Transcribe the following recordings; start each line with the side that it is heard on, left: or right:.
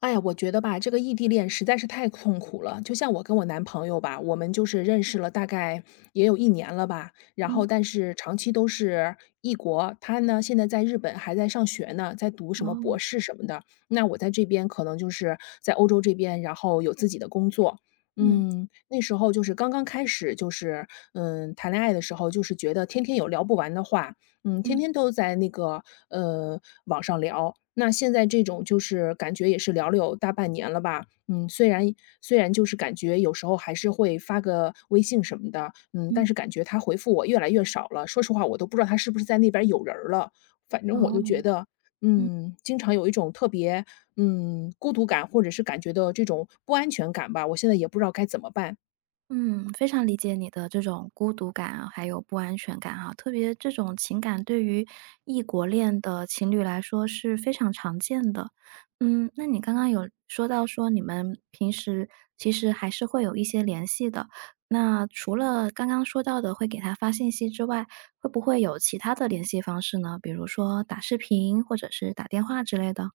left: 哎呀，我觉得吧，这个异地恋实在是太痛苦了。就像我跟我男朋友吧，我们就是认识了大概也有一年了吧，然后
right: 嗯，
left: 但是长期都是异国。他呢现在在日本还在上学呢，在读什么博
right: 哦，
left: 士什么的。那我在这边可能就是在欧洲这边，然后有自己的工作。
right: 嗯
left: 嗯，那时候就是刚刚开始，就是谈恋爱的时候，就是觉得天天有聊不完的话，嗯，天
right: 嗯
left: 天都在那个，呃，网上聊。那现在这种就是感觉也是聊了有大半年了吧，嗯，虽然就是感觉有时候还是会发个微信什么的，嗯，但
right: 嗯，
left: 是感觉他回复我越来越少了。说实话，我都不知道他是不是在那边有人儿了。反正我就
right: 哦，
left: 觉得，嗯，经常有一种特别，嗯，孤独感，或者是感觉的这种不安全感吧，我现在也不知道该怎么办。
right: 嗯，非常理解你的这种孤独感啊，还有不安全感哈，特别这种情感对于异国恋的情侣来说是非常常见的。嗯，那你刚刚有说到说你们平时其实还是会有一些联系的，那除了刚刚说到的会给他发信息之外，会不会有其他的联系方式呢？比如说打视频或者是打电话之类的？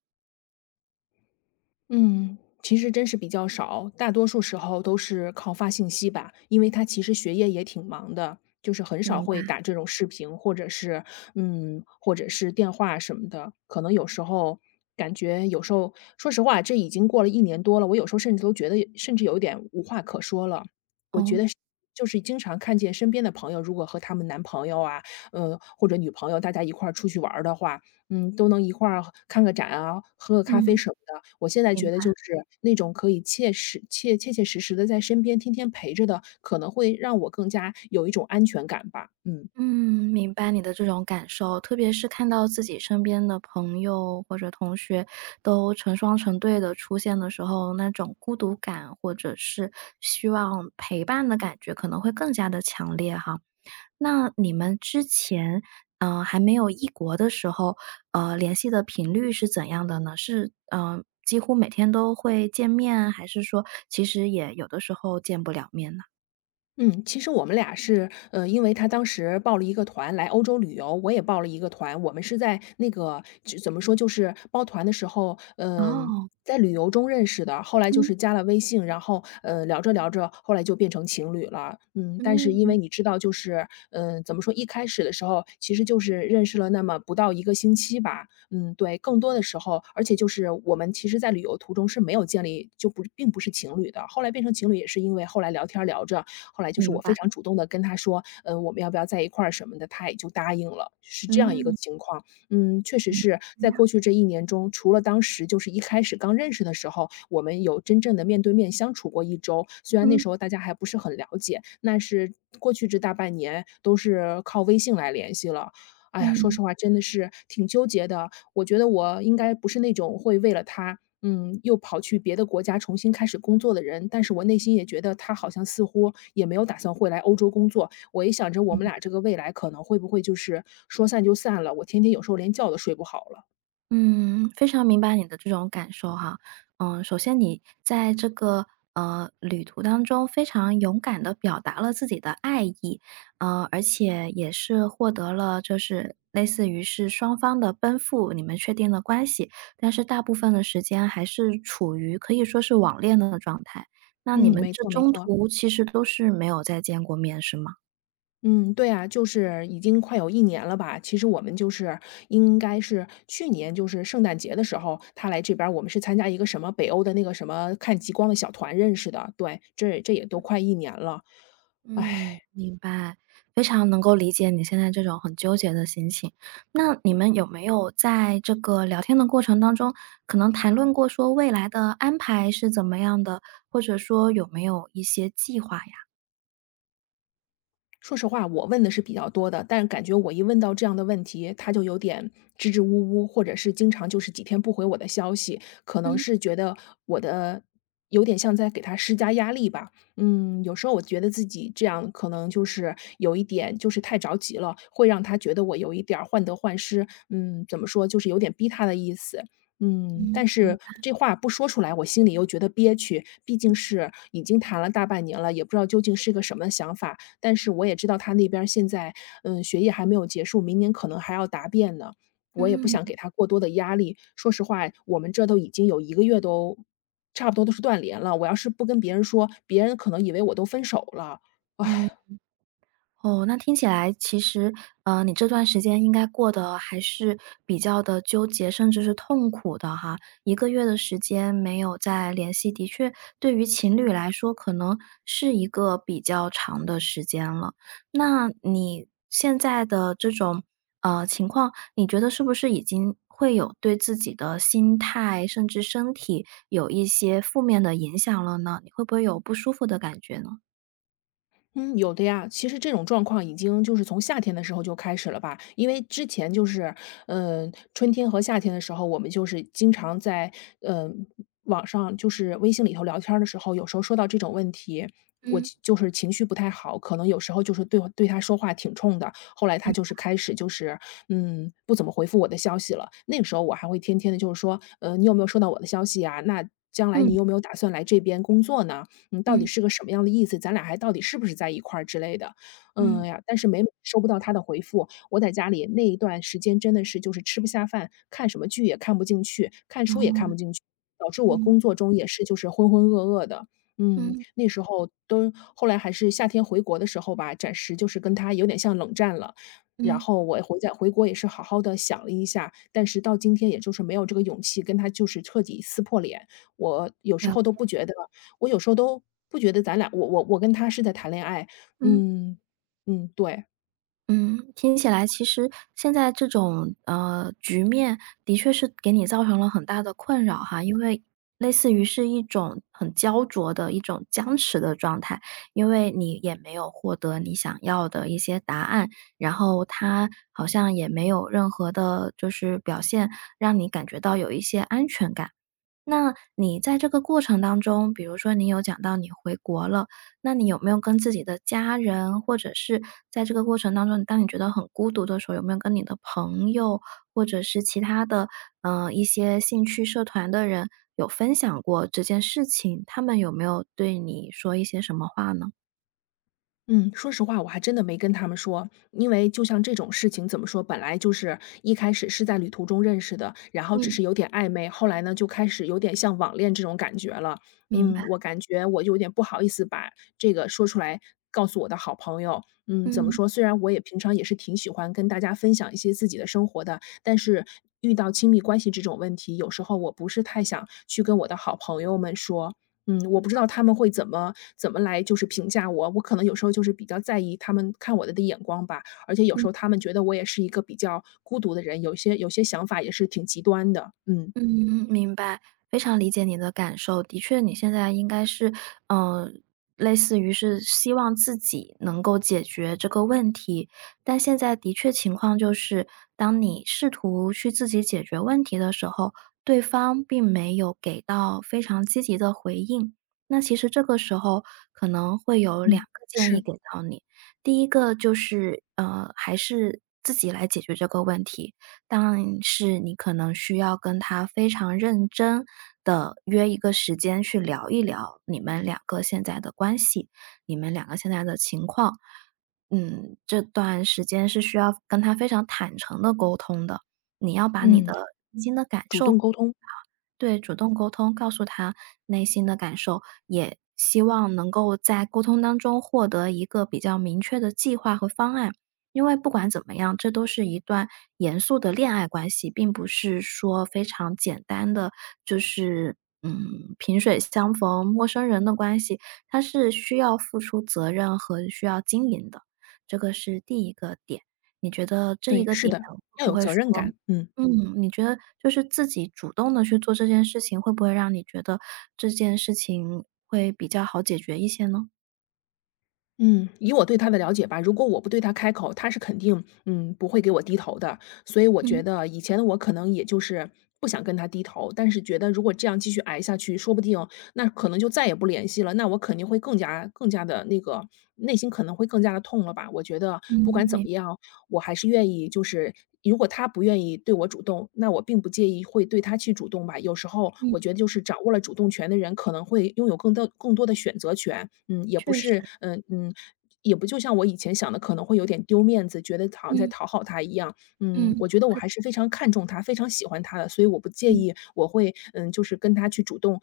left: 嗯，其实真是比较少，大多数时候都是靠发信息吧，因为他其实学业也挺忙的，就是很少
right: 明白，
left: 会打这种视频，或者是电话什么的。可能有时候感觉，有时候说实话，这已经过了一年多了，我有时候甚至都觉得，甚至有一点无话可说了。我觉
right: 哦，
left: 得是就是经常看见身边的朋友，如果和他们男朋友啊，或者女朋友，大家一块儿出去玩儿的话，嗯，都能一块儿看个展啊，喝个咖啡
right: 嗯，
left: 什么的。我现在
right: 明
left: 觉得就
right: 白。
left: 是那种可以切切实实的在身边天天陪着的，可能会让我更加有一种安全感吧，嗯。
right: 嗯，明白你的这种感受，特别是看到自己身边的朋友或者同学都成双成对的出现的时候，那种孤独感或者是希望陪伴的感觉可能会更加的强烈哈。那你们之前，嗯还没有异国的时候，联系的频率是怎样的呢？是，嗯几乎每天都会见面，还是说其实也有的时候见不了面呢？
left: 嗯，其实我们俩是，因为他当时报了一个团来欧洲旅游，我也报了一个团。我们是在那个就怎么说，就是报团的时候，嗯，
right: 哦，
left: 在旅游中认识的，后来就
right: 嗯
left: 是加了微信，然后，聊着聊着，后来就变成情侣了。嗯，但是因
right: 嗯，
left: 为你知道，就是，怎么说，一开始的时候，其实就是认识了那么不到一个星期吧，嗯，对，更多的时候而且就是我们其实在旅游途中是没有建立就不并不是情侣的，后来变成情侣也是因为后来聊天儿聊着，后来就是
right: 明
left: 我非
right: 白，
left: 常主动的跟他说，嗯，我们要不要在一块儿什么的，他也就答应了，是这样一个
right: 嗯。
left: 情况。嗯，确实
right: 嗯，
left: 是
right: 怎么
left: 在
right: 样，
left: 过去这一年中，除了当时就是一开始刚认识的时候，我们有真正的面对面相处过一周，虽然那
right: 嗯
left: 时候大家还不是很了解，那是过去这大半年都是靠微信来联系了。哎呀，说
right: 嗯
left: 实话真的是挺纠结的，我觉得我应该不是那种会为了他，嗯，又跑去别的国家重新开始工作的人，但是我内心也觉得他好像似乎也没有打算会来欧洲工作。我一想着我们俩这个未来可能会不会就是说散就散了，我天天有时候连觉都睡不好了。
right: 嗯，非常明白你的这种感受哈。嗯，首先你在这个旅途当中非常勇敢的表达了自己的爱意，而且也是获得了就是类似于是双方的奔赴，你们确定了关系，但是大部分的时间还是处于可以说是网恋的状态。那你
left: 嗯，
right: 们
left: 没
right: 这
left: 错没
right: 中
left: 错。
right: 途其实都是没有再见过面，是吗？
left: 嗯，对啊，就是已经快有一年了吧。其实我们就是应该是去年就是圣诞节的时候，他来这边儿我们是参加一个什么北欧的那个什么看极光的小团认识的，对，这也都快一年了。唉。
right: 嗯，明白，非常能够理解你现在这种很纠结的心情。那你们有没有在这个聊天的过程当中，可能谈论过说未来的安排是怎么样的，或者说有没有一些计划呀？
left: 说实话，我问的是比较多的，但是感觉我一问到这样的问题，他就有点支支吾吾，或者是经常就是几天不回我的消息，可能
right: 嗯
left: 是觉得我的有点像在给他施加压力吧。嗯，有时候我觉得自己这样可能就是有一点就是太着急了，会让他觉得我有一点儿患得患失。嗯，怎么说，就是有点逼他的意思。嗯，但
right: 嗯
left: 是这话不说出来，我心里又觉得憋屈，毕竟是已经谈了大半年了，也不知道究竟是个什么想法。但是我也知道他那边儿现在，嗯，学业还没有结束，明年可能还要答辩呢，我也不
right: 嗯
left: 想
right: 嗯。
left: 给他过多的压力。说实话，我们这都已经有一个月都差不多都是断联了，我要是不跟别人说，别人可能以为我都分手了。
right: 哦，那听起来其实，你这段时间应该过得还是比较的纠结，甚至是痛苦的哈。一个月的时间没有再联系，的确对于情侣来说，可能是一个比较长的时间了。那你现在的这种，情况，你觉得是不是已经会有对自己的心态，甚至身体有一些负面的影响了呢？你会不会有不舒服的感觉呢？
left: 嗯，有的呀。其实这种状况已经就是从夏天的时候就开始了吧，因为之前就是，嗯，春天和夏天的时候，我们就是经常在，嗯，网上就是微信里头聊天儿的时候，有时候说到这种问题，我
right: 嗯，
left: 就就是情绪不太好，可能有时候就是对他说话挺冲的。后来他就
right: 嗯
left: 是开始就是，嗯，不怎么回复我的消息了。那个时候我还会天天的就是说，你有没有收到我的消息啊？那将来
right: 嗯
left: 你
right: 嗯。
left: 有没有打算来这边工作呢？嗯，到底
right: 嗯
left: 是个什么样的意思，咱俩还到底是不是在一块儿之类的。
right: 嗯。
left: 嗯呀，但是每每收不到他的回复，我在家里那一段时间真的是就是吃不下饭，看什么剧也看不进去，看书也看
right: 哦，
left: 不进去，导致我
right: 嗯，
left: 工作中也是就是浑浑噩噩的。嗯，
right: 嗯，
left: 那时候都后来还是夏天回国的时候吧，暂时就是跟他有点像冷战了。然
right: 嗯，
left: 后我回家回国也是好好的想了一下，但是到今天也就是没有这个勇气跟他就是彻底撕破脸。我有时
right: 了
left: 候都
right: 解，
left: 不觉得我有时候都不觉得咱俩我跟他是在谈恋爱。
right: 嗯，
left: 嗯，嗯，对。
right: 嗯，听起来其实现在这种，局面的确是给你造成了很大的困扰哈，因为类似于是一种很焦灼的一种僵持的状态，因为你也没有获得你想要的一些答案，然后他好像也没有任何的就是表现，让你感觉到有一些安全感。那你在这个过程当中，比如说你有讲到你回国了，那你有没有跟自己的家人，或者是在这个过程当中，当你觉得很孤独的时候，有没有跟你的朋友，或者是其他的，一些兴趣社团的人有分享过这件事情？他们有没有对你说一些什么话呢？
left: 嗯，说实话，我还真的没跟他们说，因为就像这种事情怎么说，本来就是一开始是在旅途中认识的，然后只
right: 嗯，
left: 是有点暧昧，后来呢就开始有点像网恋这种感觉了。
right: 明白，
left: 嗯，我感觉我有点不好意思把这个说出来，告诉我的好朋友。嗯，怎
right: 嗯，
left: 么
right: 嗯。
left: 说？虽然我也平常也是挺喜欢跟大家分享一些自己的生活的，但是遇到亲密关系这种问题，有时候我不是太想去跟我的好朋友们说。嗯，我不知道他们会怎么来就是评价我，我可能有时候就是比较在意他们看我的眼光吧，而且有时候他们觉得我也是一个比较孤独的人，有些想法也是挺极端的，嗯，
right: 嗯，明白，非常理解你的感受。的确，你现在应该是，嗯，类似于是希望自己能够解决这个问题，但现在的确情况就是，当你试图去自己解决问题的时候，对方并没有给到非常积极的回应。那其实这个时候可能会有两
left: 嗯，
right: 个建议
left: 是，
right: 给到你，第一个就是，还是自己来解决这个问题。但是你可能需要跟他非常认真的约一个时间去聊一聊你们两个现在的关系，你们两个现在的情况。嗯，这段时间是需要跟他非常坦诚的沟通的，你要把你
left: 嗯，
right: 的内心的感
left: 主
right: 受
left: 动沟通，
right: 对，主动沟通，告诉他内心的感受，也希望能够在沟通当中获得一个比较明确的计划和方案。因为不管怎么样，这都是一段严肃的恋爱关系，并不是说非常简单的，就是萍水相逢、陌生人的关系，它是需要付出责任和需要经营的。这个是第一个点，你觉得这一
left: 对，
right: 个
left: 是
right: 点
left: 的，
right: 会
left: 要
right: 不
left: 有
right: 会
left: 责
right: 说
left: 任感，嗯。
right: 嗯，你觉得就是自己主动的去做这件事情，会不会让你觉得这件事情会比较好解决一些呢？
left: 嗯，以我对他的了解吧，如果我不对他开口，他是肯定，嗯，不会给我低头的。所以我
right: 嗯，
left: 觉得以前的我可能也就是不想跟他低头，但是觉得如果这样继续挨下去，说不定那可能就再也不联系了。那我肯定会更加的那个内心可能会更加的痛了吧？我觉得
right: 嗯，
left: 不管怎
right: 明
left: 么样，我还是愿意就是如果他不愿意对我主动，那我并不介意会对他去主动吧。有时候
right: 嗯，
left: 我觉得就是掌握了主动权的人，可能会拥有更多的选择权。嗯，也不
right: 确实，
left: 是，嗯嗯，也不就像我以前想的，可能会有点丢面子，觉得好像在
right: 嗯，
left: 讨好他一样。嗯，
right: 嗯，
left: 我觉
right: 不
left: 得我
right: 会的，
left: 还是非常看重他，非常喜欢他的，所以我不介
right: 嗯。
left: 意，我会嗯，就是跟他去主动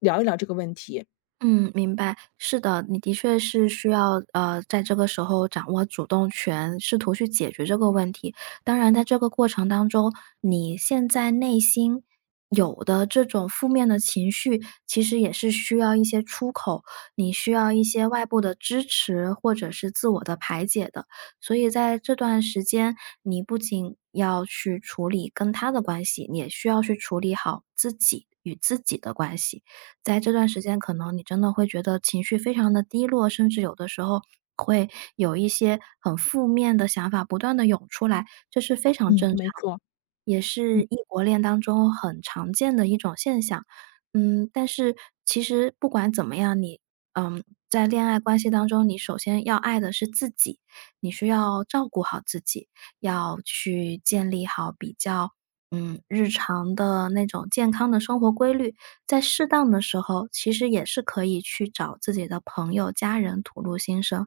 left: 聊一聊这个问题。
right: 嗯，明白。是的，你的确是需要在这个时候掌握主动权，试图去解决这个问题。当然，在这个过程当中，你现在内心有的这种负面的情绪，其实也是需要一些出口，你需要一些外部的支持或者是自我的排解的。所以在这段时间，你不仅要去处理跟他的关系，你也需要去处理好自己与自己的关系。在这段时间，可能你真的会觉得情绪非常的低落，甚至有的时候会有一些很负面的想法不断的涌出来，这是非常
left: 嗯，
right: 正常，
left: 没错。
right: 也是异国恋当中很常见的一种现象。嗯，但是其实不管怎么样，你在恋爱关系当中，你首先要爱的是自己，你需要照顾好自己，要去建立好比较，日常的那种健康的生活规律，在适当的时候，其实也是可以去找自己的朋友、家人吐露心声。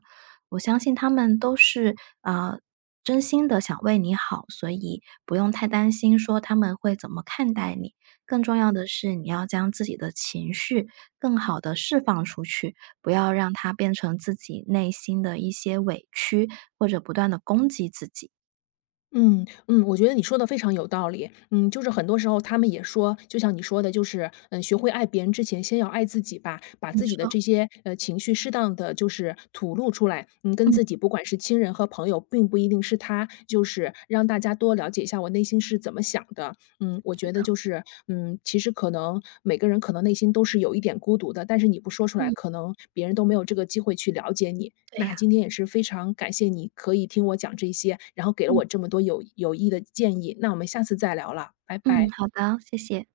right: 我相信他们都是呃真心的想为你好，所以不用太担心说他们会怎么看待你。更重要的是，你要将自己的情绪更好的释放出去，不要让它变成自己内心的一些委屈，或者不断的攻击自己。
left: 嗯嗯，我觉得你说的非常有道理。嗯，就是很多时候他们也说，就像你说的，就是嗯，学会爱别人之前，先要爱自己吧，把
right: 你
left: 自己的
right: 说，
left: 这些情绪适当的就是吐露出来。嗯，跟
right: 嗯，
left: 自己不管是亲人和朋友，并不一定是他，就是让大家多了解一下我内心是怎么想的。嗯，我
right: 是
left: 觉得
right: 的，
left: 就是，嗯，其实可能每个人可能内心都是有一点孤独的，但是你不说出来，
right: 嗯，
left: 可能别人都没有这个机会去了解你。
right: 对
left: 那
right: 呀、
left: 今天也是非常感谢你可以听我讲这些，然后给了
right: 嗯
left: 我这么多有益的建议。那我们下次再聊了，拜
right: 嗯，
left: 拜。
right: 好的，谢谢。